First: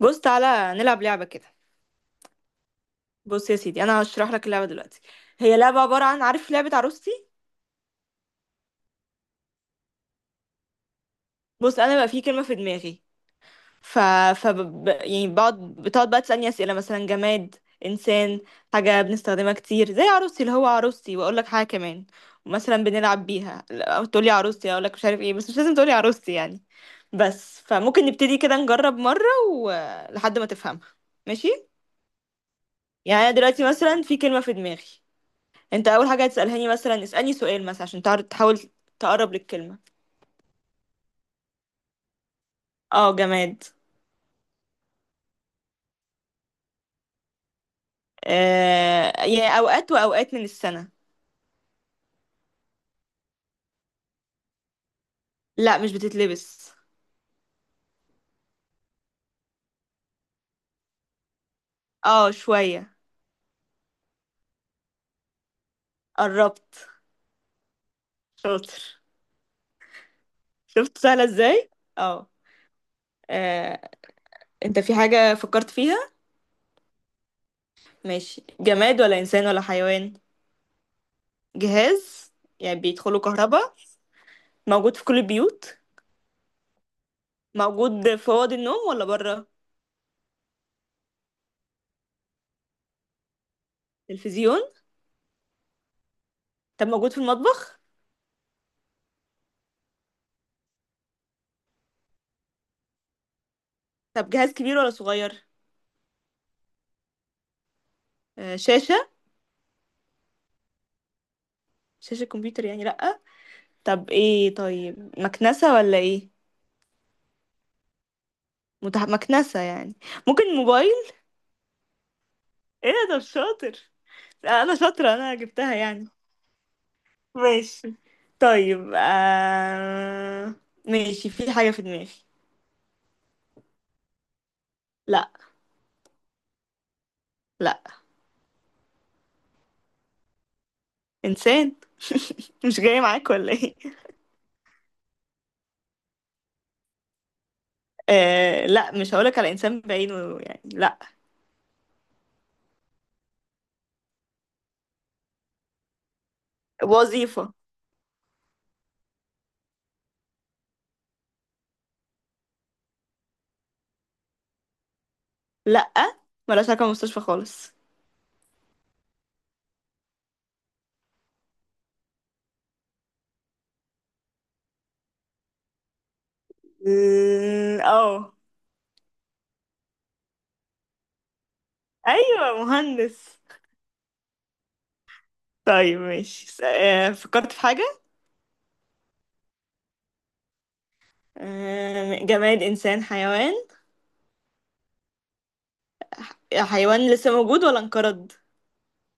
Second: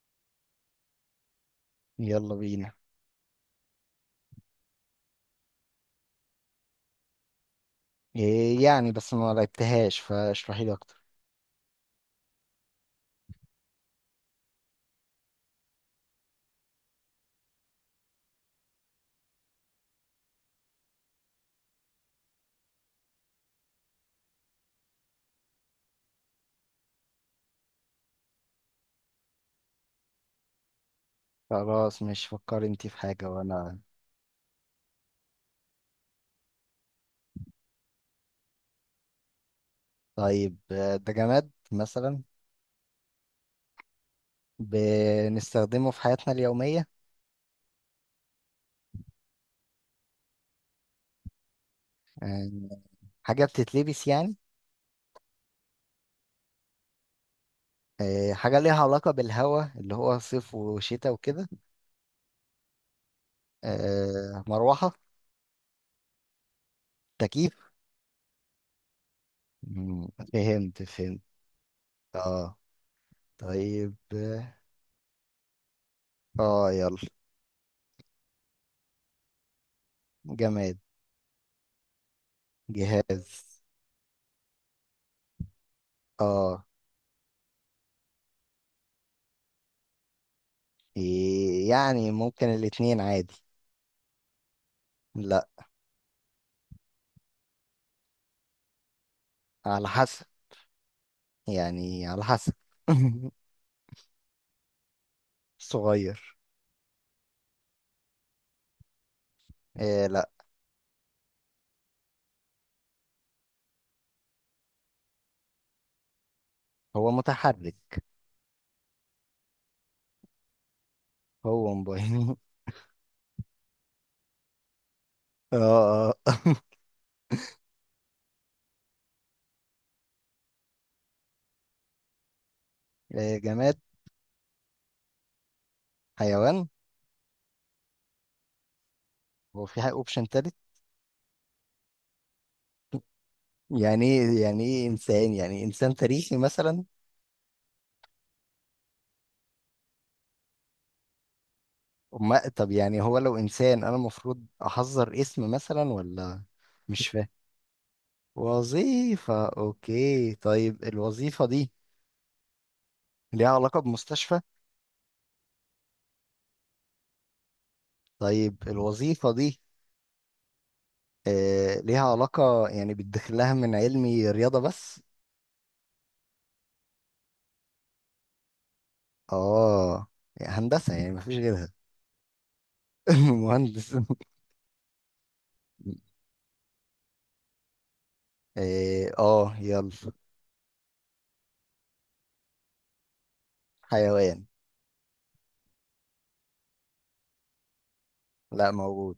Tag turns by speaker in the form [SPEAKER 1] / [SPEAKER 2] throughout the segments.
[SPEAKER 1] بص تعالى نلعب لعبة كده.
[SPEAKER 2] يلا بينا.
[SPEAKER 1] بص يا سيدي انا هشرح لك اللعبة دلوقتي. هي لعبة عبارة عن عارف لعبة عروستي.
[SPEAKER 2] إيه يعني بس ما لعبتهاش، فاشرحي لي اكتر.
[SPEAKER 1] بص انا بقى في كلمة في دماغي. ف يعني بقعد بتقعد بقى تسألني أسئلة، مثلا جماد، انسان، حاجة بنستخدمها كتير زي عروستي، اللي هو عروستي واقول لك حاجة كمان. مثلا بنلعب بيها، لا، تقول لي عروستي، اقول لك مش عارف ايه، بس مش لازم تقول لي عروستي يعني. بس فممكن نبتدي كده نجرب مرة ولحد ما تفهمها. ماشي.
[SPEAKER 2] خلاص، مش فكري انت في
[SPEAKER 1] يعني
[SPEAKER 2] حاجة
[SPEAKER 1] انا دلوقتي
[SPEAKER 2] وانا.
[SPEAKER 1] مثلا في كلمة في دماغي، انت اول حاجه هتسالهاني، مثلا اسالني سؤال مثلا عشان تحاول تقرب للكلمه.
[SPEAKER 2] طيب، ده جماد مثلا؟
[SPEAKER 1] اه جماد.
[SPEAKER 2] بنستخدمه في حياتنا اليومية.
[SPEAKER 1] آه يعني اوقات واوقات من السنه.
[SPEAKER 2] آه، حاجة بتتلبس يعني؟
[SPEAKER 1] لا مش بتتلبس.
[SPEAKER 2] حاجة ليها علاقة بالهواء اللي هو صيف وشتاء وكده؟
[SPEAKER 1] اه شويه.
[SPEAKER 2] مروحة؟
[SPEAKER 1] قربت.
[SPEAKER 2] تكييف.
[SPEAKER 1] شاطر.
[SPEAKER 2] مم، فهمت
[SPEAKER 1] شفت
[SPEAKER 2] فهمت.
[SPEAKER 1] سهله ازاي. اه.
[SPEAKER 2] اه.
[SPEAKER 1] آه،
[SPEAKER 2] طيب اه.
[SPEAKER 1] انت في حاجه فكرت فيها؟
[SPEAKER 2] يلا.
[SPEAKER 1] ماشي، جماد ولا انسان ولا حيوان؟
[SPEAKER 2] جماد.
[SPEAKER 1] جهاز. يعني بيدخله
[SPEAKER 2] جهاز.
[SPEAKER 1] كهرباء. موجود في كل البيوت.
[SPEAKER 2] اه.
[SPEAKER 1] موجود في اوض النوم ولا بره؟
[SPEAKER 2] إيه يعني، ممكن الاتنين عادي.
[SPEAKER 1] تلفزيون.
[SPEAKER 2] لا.
[SPEAKER 1] طب موجود في المطبخ؟
[SPEAKER 2] على حسب يعني، على حسب.
[SPEAKER 1] طب جهاز كبير ولا صغير؟
[SPEAKER 2] صغير.
[SPEAKER 1] شاشه.
[SPEAKER 2] إيه لا.
[SPEAKER 1] شاشة كمبيوتر يعني لأ. طب ايه، طيب مكنسة ولا ايه؟
[SPEAKER 2] هو متحرك.
[SPEAKER 1] مكنسة يعني. ممكن موبايل.
[SPEAKER 2] هو موبايل.
[SPEAKER 1] ايه ده، طب شاطر. لا انا شاطرة، انا جبتها يعني.
[SPEAKER 2] اه. اه.
[SPEAKER 1] ماشي. طيب ماشي، في حاجة في دماغي.
[SPEAKER 2] إيه، جماد.
[SPEAKER 1] لا.
[SPEAKER 2] حيوان.
[SPEAKER 1] لا.
[SPEAKER 2] هو في اوبشن تالت؟
[SPEAKER 1] انسان. مش جاي معاك ولا ايه؟
[SPEAKER 2] يعني ايه انسان، يعني انسان تاريخي مثلا؟
[SPEAKER 1] لا مش هقولك على انسان بعينه يعني، لا.
[SPEAKER 2] ما طب، يعني هو لو انسان انا المفروض احذر اسم مثلا ولا؟ مش فاهم.
[SPEAKER 1] وظيفة.
[SPEAKER 2] وظيفة. اوكي، طيب الوظيفة دي ليها علاقة بمستشفى؟
[SPEAKER 1] لا، ملهاش علاقة بالمستشفى خالص.
[SPEAKER 2] طيب الوظيفة دي ليها علاقة يعني بتدخل لها من علمي رياضة بس؟
[SPEAKER 1] اه.
[SPEAKER 2] اه. يعني هندسة، يعني مفيش غيرها.
[SPEAKER 1] ايوه مهندس.
[SPEAKER 2] مهندس.
[SPEAKER 1] طيب ماشي، فكرت في حاجة.
[SPEAKER 2] إيه، اه يلا.
[SPEAKER 1] جماد، إنسان، حيوان؟
[SPEAKER 2] حيوان.
[SPEAKER 1] حيوان لسه موجود ولا انقرض؟
[SPEAKER 2] لا موجود.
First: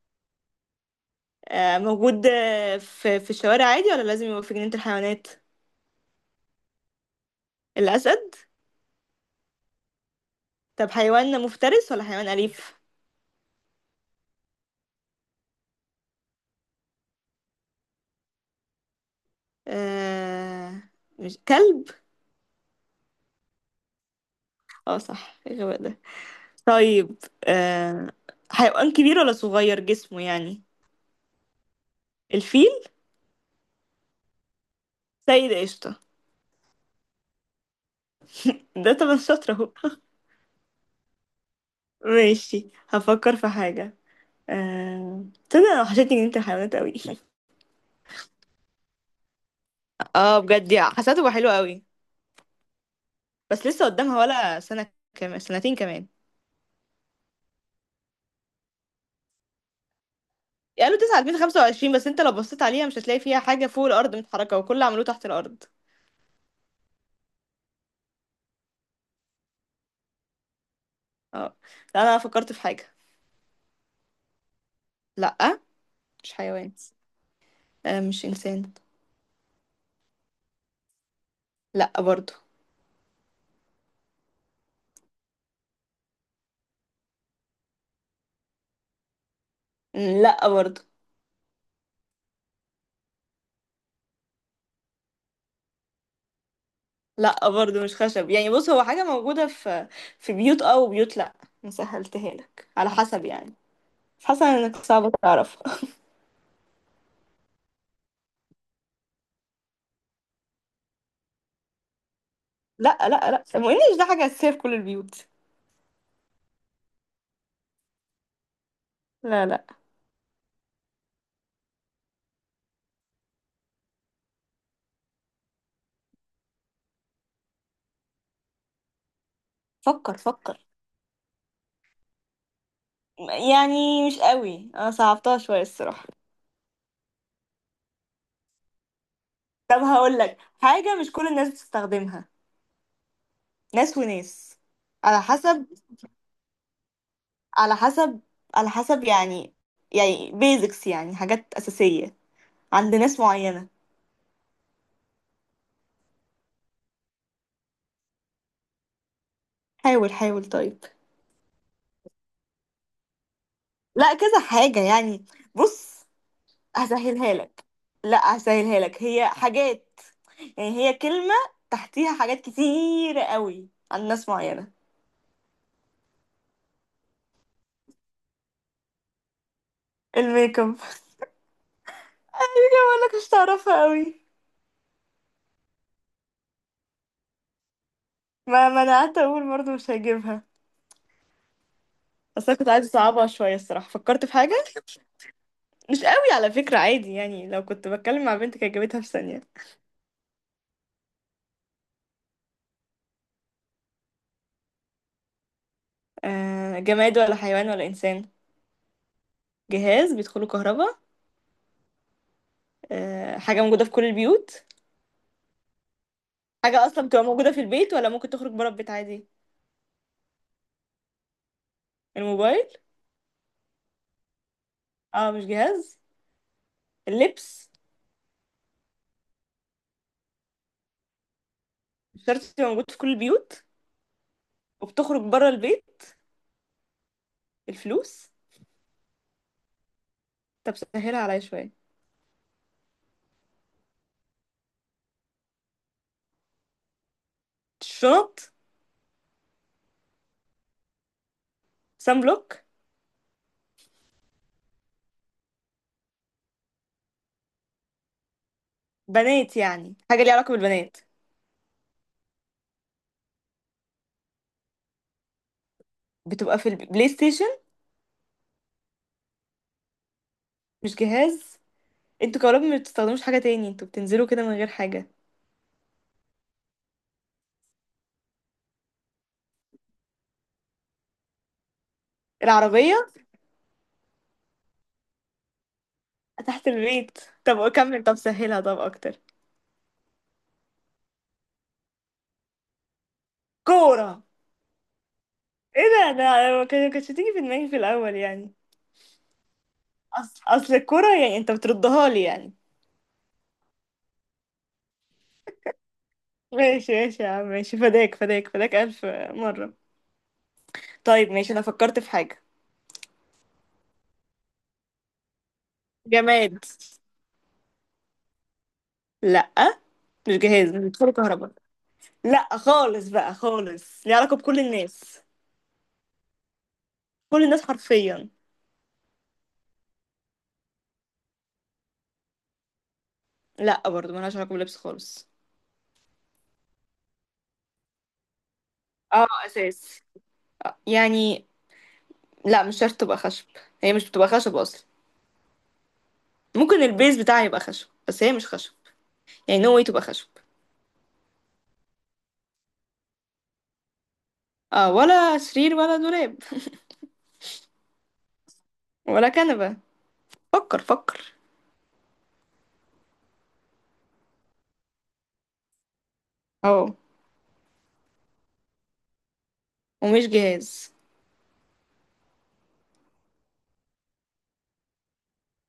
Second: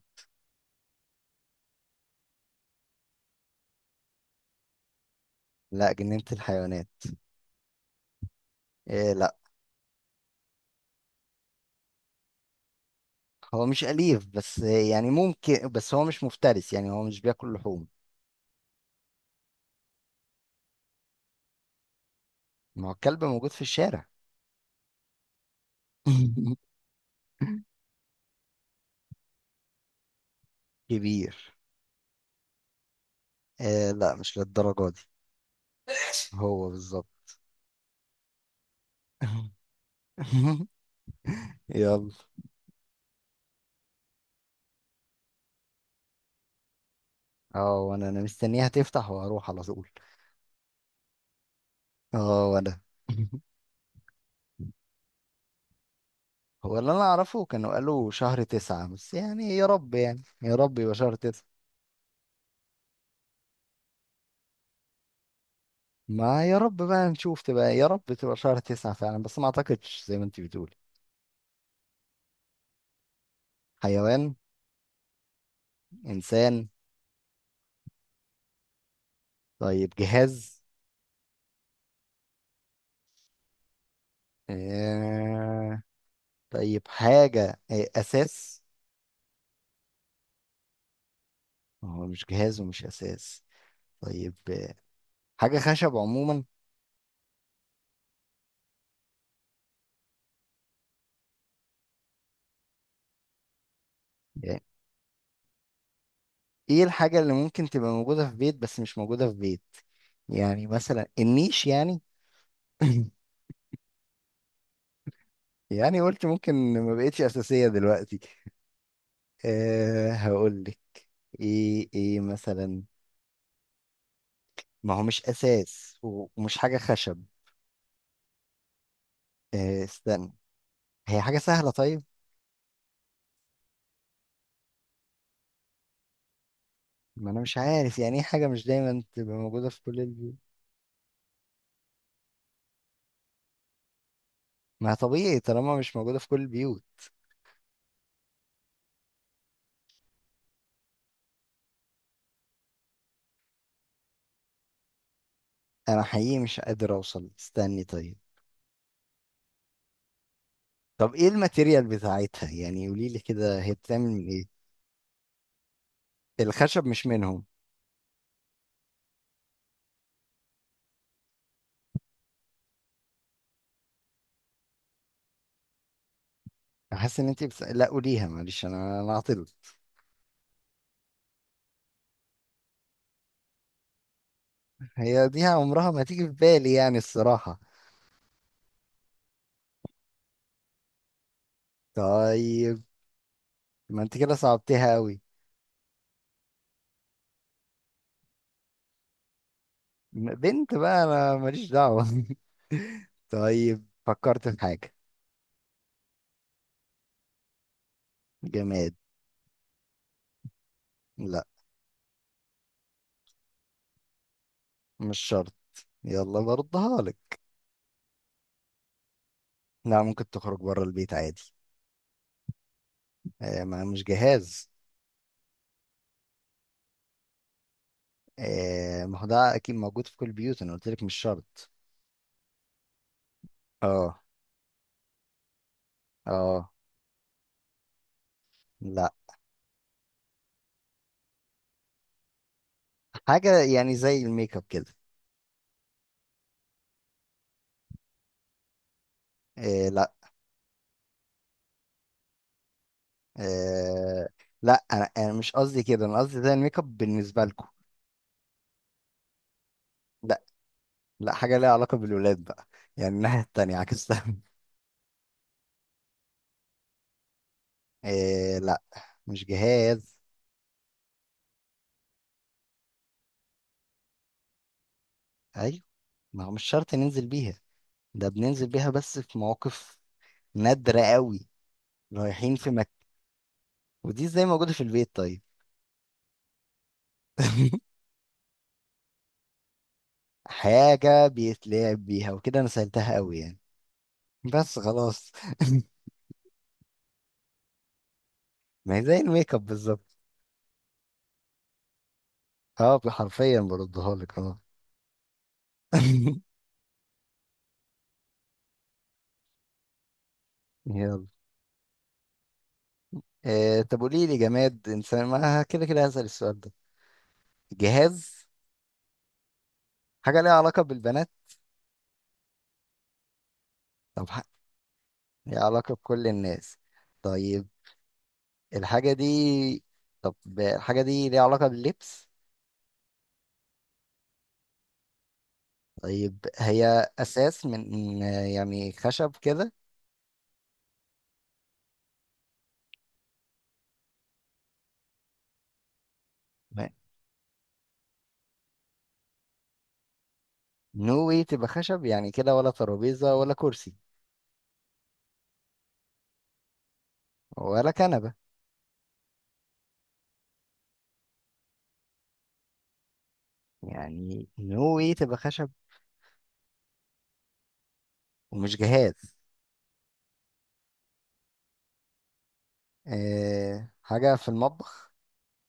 [SPEAKER 1] موجود. في الشوارع عادي ولا لازم يبقى في جنينة الحيوانات؟
[SPEAKER 2] لا، جنينة الحيوانات.
[SPEAKER 1] الأسد.
[SPEAKER 2] إيه لا.
[SPEAKER 1] طب حيوان مفترس ولا حيوان أليف؟
[SPEAKER 2] هو مش أليف بس يعني ممكن، بس هو مش مفترس، يعني هو مش بياكل لحوم.
[SPEAKER 1] آه. مش كلب؟
[SPEAKER 2] ما هو الكلب موجود في الشارع.
[SPEAKER 1] اه صح، إيه الغباء ده. طيب. آه. حيوان كبير ولا صغير جسمه يعني؟
[SPEAKER 2] كبير.
[SPEAKER 1] الفيل.
[SPEAKER 2] إيه لا، مش للدرجة دي.
[SPEAKER 1] سيد قشطة.
[SPEAKER 2] هو بالظبط.
[SPEAKER 1] ده طبعا شاطر اهو.
[SPEAKER 2] يلا.
[SPEAKER 1] ماشي هفكر في حاجة. آه... تصدق انا وحشتني جنينة الحيوانات قوي.
[SPEAKER 2] اه، وانا مستنيها تفتح وهروح على طول.
[SPEAKER 1] اه بجد يا، حسيته بقى حلو قوي.
[SPEAKER 2] اه وانا.
[SPEAKER 1] بس لسه قدامها ولا سنة كمان، سنتين كمان؟
[SPEAKER 2] هو اللي انا اعرفه كانوا قالوا شهر تسعة، بس يعني يا رب، يعني يا رب يبقى
[SPEAKER 1] قالوا
[SPEAKER 2] شهر تسعة.
[SPEAKER 1] 9 بس انت لو بصيت عليها مش هتلاقي فيها حاجة فوق الأرض متحركة، وكل اللي عملوه تحت الأرض.
[SPEAKER 2] ما يا رب بقى نشوف، تبقى يا رب تبقى شهر تسعة فعلا، بس ما اعتقدش زي ما انت بتقول.
[SPEAKER 1] اه. لا أنا فكرت في حاجة.
[SPEAKER 2] حيوان.
[SPEAKER 1] لأ. مش
[SPEAKER 2] انسان.
[SPEAKER 1] حيوان. آه مش إنسان.
[SPEAKER 2] طيب، جهاز.
[SPEAKER 1] لأ برضو.
[SPEAKER 2] آه... طيب، حاجة. اساس.
[SPEAKER 1] لأ برضو.
[SPEAKER 2] هو مش جهاز ومش اساس. طيب، حاجة خشب عموما.
[SPEAKER 1] لأ برضو مش خشب يعني. بص هو حاجة موجودة في في بيوت اه، وبيوت لأ. مسهلتها لك على حسب يعني، حسب
[SPEAKER 2] يعني
[SPEAKER 1] انك صعب تعرف.
[SPEAKER 2] ايه الحاجة اللي ممكن تبقى موجودة في بيت بس مش موجودة في بيت؟ يعني مثلا النيش يعني؟
[SPEAKER 1] لا لا لا الانجليش ده حاجة أساسية في كل البيوت.
[SPEAKER 2] يعني قلت ممكن. ما بقتش اساسيه دلوقتي.
[SPEAKER 1] لا لا.
[SPEAKER 2] أه، هقول لك. ايه مثلا؟ ما هو مش اساس ومش حاجه خشب. أه
[SPEAKER 1] فكر
[SPEAKER 2] استنى.
[SPEAKER 1] فكر.
[SPEAKER 2] هي حاجه سهله طيب.
[SPEAKER 1] يعني مش قوي، انا صعبتها شوية الصراحة.
[SPEAKER 2] ما انا مش عارف، يعني ايه حاجه مش دايما تبقى موجوده
[SPEAKER 1] طب
[SPEAKER 2] في كل
[SPEAKER 1] هقول
[SPEAKER 2] البيوت؟
[SPEAKER 1] لك حاجة مش كل الناس بتستخدمها، ناس وناس.
[SPEAKER 2] ما
[SPEAKER 1] على
[SPEAKER 2] طبيعي
[SPEAKER 1] حسب،
[SPEAKER 2] طالما مش موجوده في كل البيوت.
[SPEAKER 1] على حسب، على حسب يعني. يعني بيزكس يعني حاجات أساسية عند ناس معينة.
[SPEAKER 2] انا حقيقي مش قادر اوصل، استني طيب.
[SPEAKER 1] حاول حاول طيب.
[SPEAKER 2] طب ايه الماتيريال بتاعتها؟ يعني قولي لي كده، هي بتعمل
[SPEAKER 1] لا
[SPEAKER 2] من
[SPEAKER 1] كذا
[SPEAKER 2] ايه؟
[SPEAKER 1] حاجة يعني. بص
[SPEAKER 2] الخشب مش
[SPEAKER 1] هسهلها
[SPEAKER 2] منهم.
[SPEAKER 1] لك. لا هسهلها لك، هي حاجات يعني، هي كلمة تحتيها حاجات كتير قوي عند ناس معينة.
[SPEAKER 2] حاسس ان انت بس... لا قوليها معلش، انا عاطل.
[SPEAKER 1] الميك اب. ايوه بقول لك مش تعرفها قوي.
[SPEAKER 2] هي دي عمرها ما تيجي في بالي يعني الصراحة.
[SPEAKER 1] ما منعت اقول برضه مش هجيبها. بس انا كنت
[SPEAKER 2] طيب.
[SPEAKER 1] عايزه اصعبها شويه الصراحه،
[SPEAKER 2] ما انت
[SPEAKER 1] فكرت في
[SPEAKER 2] كده
[SPEAKER 1] حاجه.
[SPEAKER 2] صعبتها قوي.
[SPEAKER 1] مش قوي على فكره، عادي يعني، لو كنت بتكلم مع بنت كانت جابتها في ثانيه.
[SPEAKER 2] بنت بقى انا ماليش دعوة. طيب، فكرت في حاجة.
[SPEAKER 1] آه جماد ولا حيوان ولا انسان؟
[SPEAKER 2] جماد.
[SPEAKER 1] جهاز بيدخله كهرباء؟
[SPEAKER 2] لا
[SPEAKER 1] آه حاجه موجوده في كل البيوت؟
[SPEAKER 2] مش شرط. يلا
[SPEAKER 1] حاجه
[SPEAKER 2] بردها
[SPEAKER 1] اصلا بتبقى
[SPEAKER 2] لك.
[SPEAKER 1] موجوده في البيت ولا ممكن تخرج بره البيت عادي؟
[SPEAKER 2] لا، ممكن تخرج بره البيت عادي.
[SPEAKER 1] الموبايل.
[SPEAKER 2] آه، ما مش جهاز.
[SPEAKER 1] اه مش جهاز. اللبس.
[SPEAKER 2] آه، ما هو ده اكيد موجود في كل البيوت، انا قلت لك مش شرط.
[SPEAKER 1] مش شرط تبقى موجود في كل البيوت
[SPEAKER 2] اه.
[SPEAKER 1] وبتخرج بره البيت.
[SPEAKER 2] اه.
[SPEAKER 1] الفلوس.
[SPEAKER 2] لا.
[SPEAKER 1] طب سهلها عليا شويه.
[SPEAKER 2] حاجة يعني زي الميك اب كده.
[SPEAKER 1] الشنط.
[SPEAKER 2] آه لا.
[SPEAKER 1] سان بلوك.
[SPEAKER 2] آه، لا انا مش قصدي كده، انا قصدي زي الميك اب بالنسبة لكم.
[SPEAKER 1] بنات يعني حاجه ليها
[SPEAKER 2] لا.
[SPEAKER 1] علاقه بالبنات؟
[SPEAKER 2] لا، حاجة ليها علاقة بالولاد بقى. يعني الناحية التانية عكستها.
[SPEAKER 1] بتبقى في البلاي ستيشن؟
[SPEAKER 2] إيه لا. مش جهاز.
[SPEAKER 1] مش جهاز. انتوا كهربا ما بتستخدموش حاجه تاني، انتوا بتنزلوا كده من غير حاجه.
[SPEAKER 2] أيوة. ما هو مش شرط ننزل بيها، ده بننزل بيها بس في مواقف نادرة قوي. رايحين في
[SPEAKER 1] العربيه.
[SPEAKER 2] مكة. ودي ازاي موجودة في البيت طيب؟
[SPEAKER 1] تحت البيت. طب كمل، طب سهلها، طب اكتر.
[SPEAKER 2] حاجة بيتلعب بيها وكده، أنا سألتها قوي يعني.
[SPEAKER 1] كوره.
[SPEAKER 2] بس خلاص.
[SPEAKER 1] ايه ده، ده أنا ما كانتش تيجي في دماغي في الاول يعني.
[SPEAKER 2] ما هي زي الميك اب بالظبط.
[SPEAKER 1] اصل الكوره يعني انت بتردها لي يعني.
[SPEAKER 2] اه، حرفيا بردها لك. اه.
[SPEAKER 1] ماشي ماشي يا عم ماشي، فداك فداك فداك الف مره.
[SPEAKER 2] يلا.
[SPEAKER 1] طيب ماشي انا فكرت في حاجه.
[SPEAKER 2] إيه، طب قولي لي جماد إنسان، ما كده كده هسأل السؤال
[SPEAKER 1] جماد.
[SPEAKER 2] ده. جهاز.
[SPEAKER 1] لا. مش
[SPEAKER 2] حاجة ليها
[SPEAKER 1] جهاز، مش
[SPEAKER 2] علاقة
[SPEAKER 1] بيدخلوا
[SPEAKER 2] بالبنات.
[SPEAKER 1] كهرباء. لا خالص بقى خالص، ليه
[SPEAKER 2] طب
[SPEAKER 1] علاقة
[SPEAKER 2] ح-
[SPEAKER 1] بكل الناس.
[SPEAKER 2] ليها علاقة بكل الناس؟
[SPEAKER 1] كل الناس
[SPEAKER 2] طيب.
[SPEAKER 1] حرفيا.
[SPEAKER 2] الحاجة دي. طب الحاجة دي ليها علاقة باللبس؟
[SPEAKER 1] لا برضو ملهاش علاقة باللبس خالص.
[SPEAKER 2] طيب، هي أساس من، يعني
[SPEAKER 1] اه
[SPEAKER 2] خشب كده؟
[SPEAKER 1] اساس. يعني لا مش شرط تبقى خشب. هي مش بتبقى خشب اصلا، ممكن
[SPEAKER 2] ما-
[SPEAKER 1] البيز بتاعها يبقى خشب بس هي مش خشب. يعني نو واي تبقى خشب.
[SPEAKER 2] نوي تبقى خشب، يعني كده؟ ولا ترابيزة ولا كرسي؟
[SPEAKER 1] اه ولا سرير ولا دولاب.
[SPEAKER 2] ولا كنبة؟
[SPEAKER 1] ولا كنبة. فكر فكر.
[SPEAKER 2] يعني نوي تبقى خشب
[SPEAKER 1] اه
[SPEAKER 2] ومش جهاز.
[SPEAKER 1] ومش جهاز.
[SPEAKER 2] أه، حاجة في المطبخ؟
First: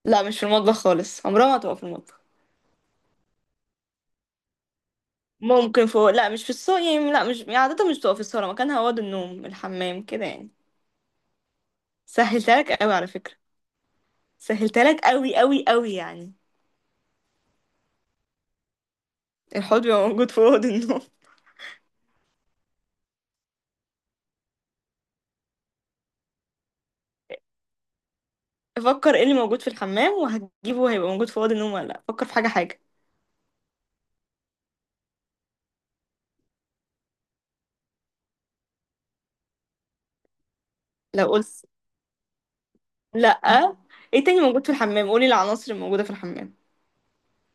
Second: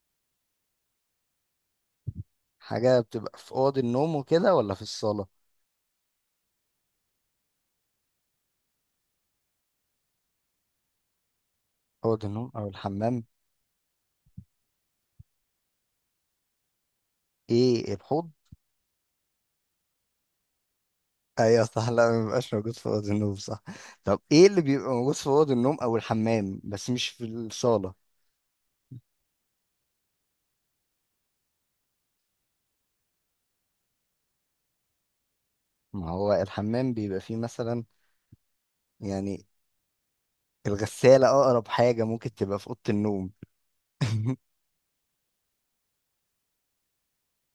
[SPEAKER 1] لا مش في المطبخ خالص، عمرها ما هتبقى في المطبخ.
[SPEAKER 2] حاجة بتبقى في أوض النوم وكده ولا في الصالة؟
[SPEAKER 1] ممكن فوق، لا مش في الصالة يعني، لا مش يعني عادة مش بتبقى في الصالة، مكانها أوض النوم، الحمام كده يعني.
[SPEAKER 2] أوض النوم
[SPEAKER 1] سهلتها
[SPEAKER 2] أو
[SPEAKER 1] لك قوي على
[SPEAKER 2] الحمام.
[SPEAKER 1] فكرة. سهلتها لك قوي قوي قوي يعني.
[SPEAKER 2] إيه، الحوض؟
[SPEAKER 1] الحوض بيبقى موجود في اوض النوم؟
[SPEAKER 2] ايوه صح، لا ما بيبقاش موجود في اوضه النوم صح. طب ايه اللي بيبقى موجود في اوضه النوم او الحمام بس مش في الصاله؟
[SPEAKER 1] افكر ايه اللي موجود في الحمام وهتجيبه وهيبقى موجود في اوض النوم ولا لا، فكر في حاجه حاجه.
[SPEAKER 2] ما هو الحمام بيبقى فيه مثلا، يعني الغساله
[SPEAKER 1] لو قلت،
[SPEAKER 2] اقرب حاجه ممكن تبقى في اوضه
[SPEAKER 1] لا.
[SPEAKER 2] النوم.
[SPEAKER 1] ايه تاني موجود في الحمام، قولي العناصر الموجوده في الحمام.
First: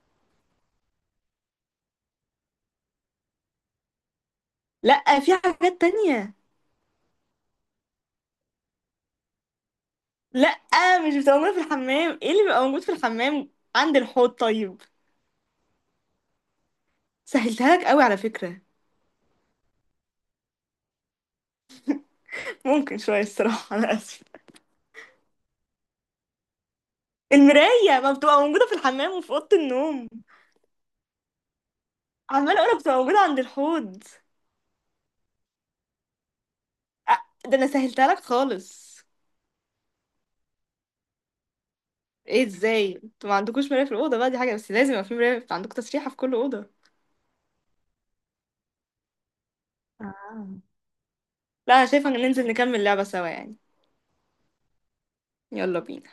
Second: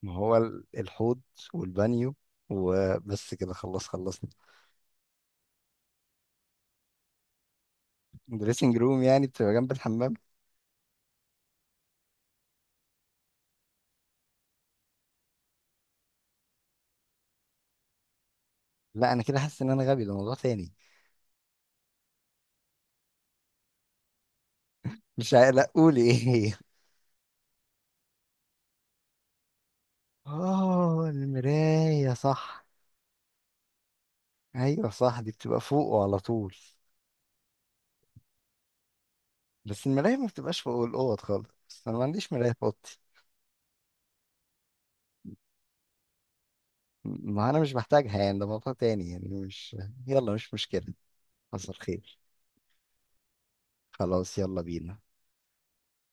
[SPEAKER 2] ما هو ال- الحوض والبانيو، وبس كده خلاص خلصنا.
[SPEAKER 1] لا في حاجات تانية.
[SPEAKER 2] دريسنج روم يعني بتبقى جنب الحمام.
[SPEAKER 1] لا مش بتبقى موجوده في الحمام، ايه اللي بيبقى موجود في الحمام عند الحوض طيب. سهلتها لك قوي على فكره.
[SPEAKER 2] لا، انا كده حاسس ان انا غبي، ده موضوع تاني.
[SPEAKER 1] ممكن شويه الصراحه انا اسفه.
[SPEAKER 2] مش عا- لا قولي. ايه هي؟
[SPEAKER 1] المرايه ما بتبقى موجوده في الحمام وفي اوضه النوم.
[SPEAKER 2] اه، المرايه
[SPEAKER 1] عماله
[SPEAKER 2] صح.
[SPEAKER 1] اقولك بتبقى موجوده عند الحوض.
[SPEAKER 2] ايوه صح، دي بتبقى فوقه على طول.
[SPEAKER 1] ده انا سهلتها لك خالص.
[SPEAKER 2] بس المراية ما بتبقاش فوق الأوض خالص، بس أنا ما عنديش
[SPEAKER 1] ايه
[SPEAKER 2] مراية في
[SPEAKER 1] ازاي
[SPEAKER 2] أوضتي.
[SPEAKER 1] انتوا ما عندكوش مراية في الأوضة بقى، دي حاجة بس لازم يبقى في مراية عندكم، تسريحة في كل أوضة.
[SPEAKER 2] ما أنا مش بحتاجها يعني، ده موضوع تاني يعني مش. يلا
[SPEAKER 1] آه.
[SPEAKER 2] مش مشكلة، حصل
[SPEAKER 1] لا انا شايفة
[SPEAKER 2] خير.
[SPEAKER 1] ان ننزل نكمل لعبة سوا يعني.
[SPEAKER 2] خلاص يلا بينا.
[SPEAKER 1] يلا بينا.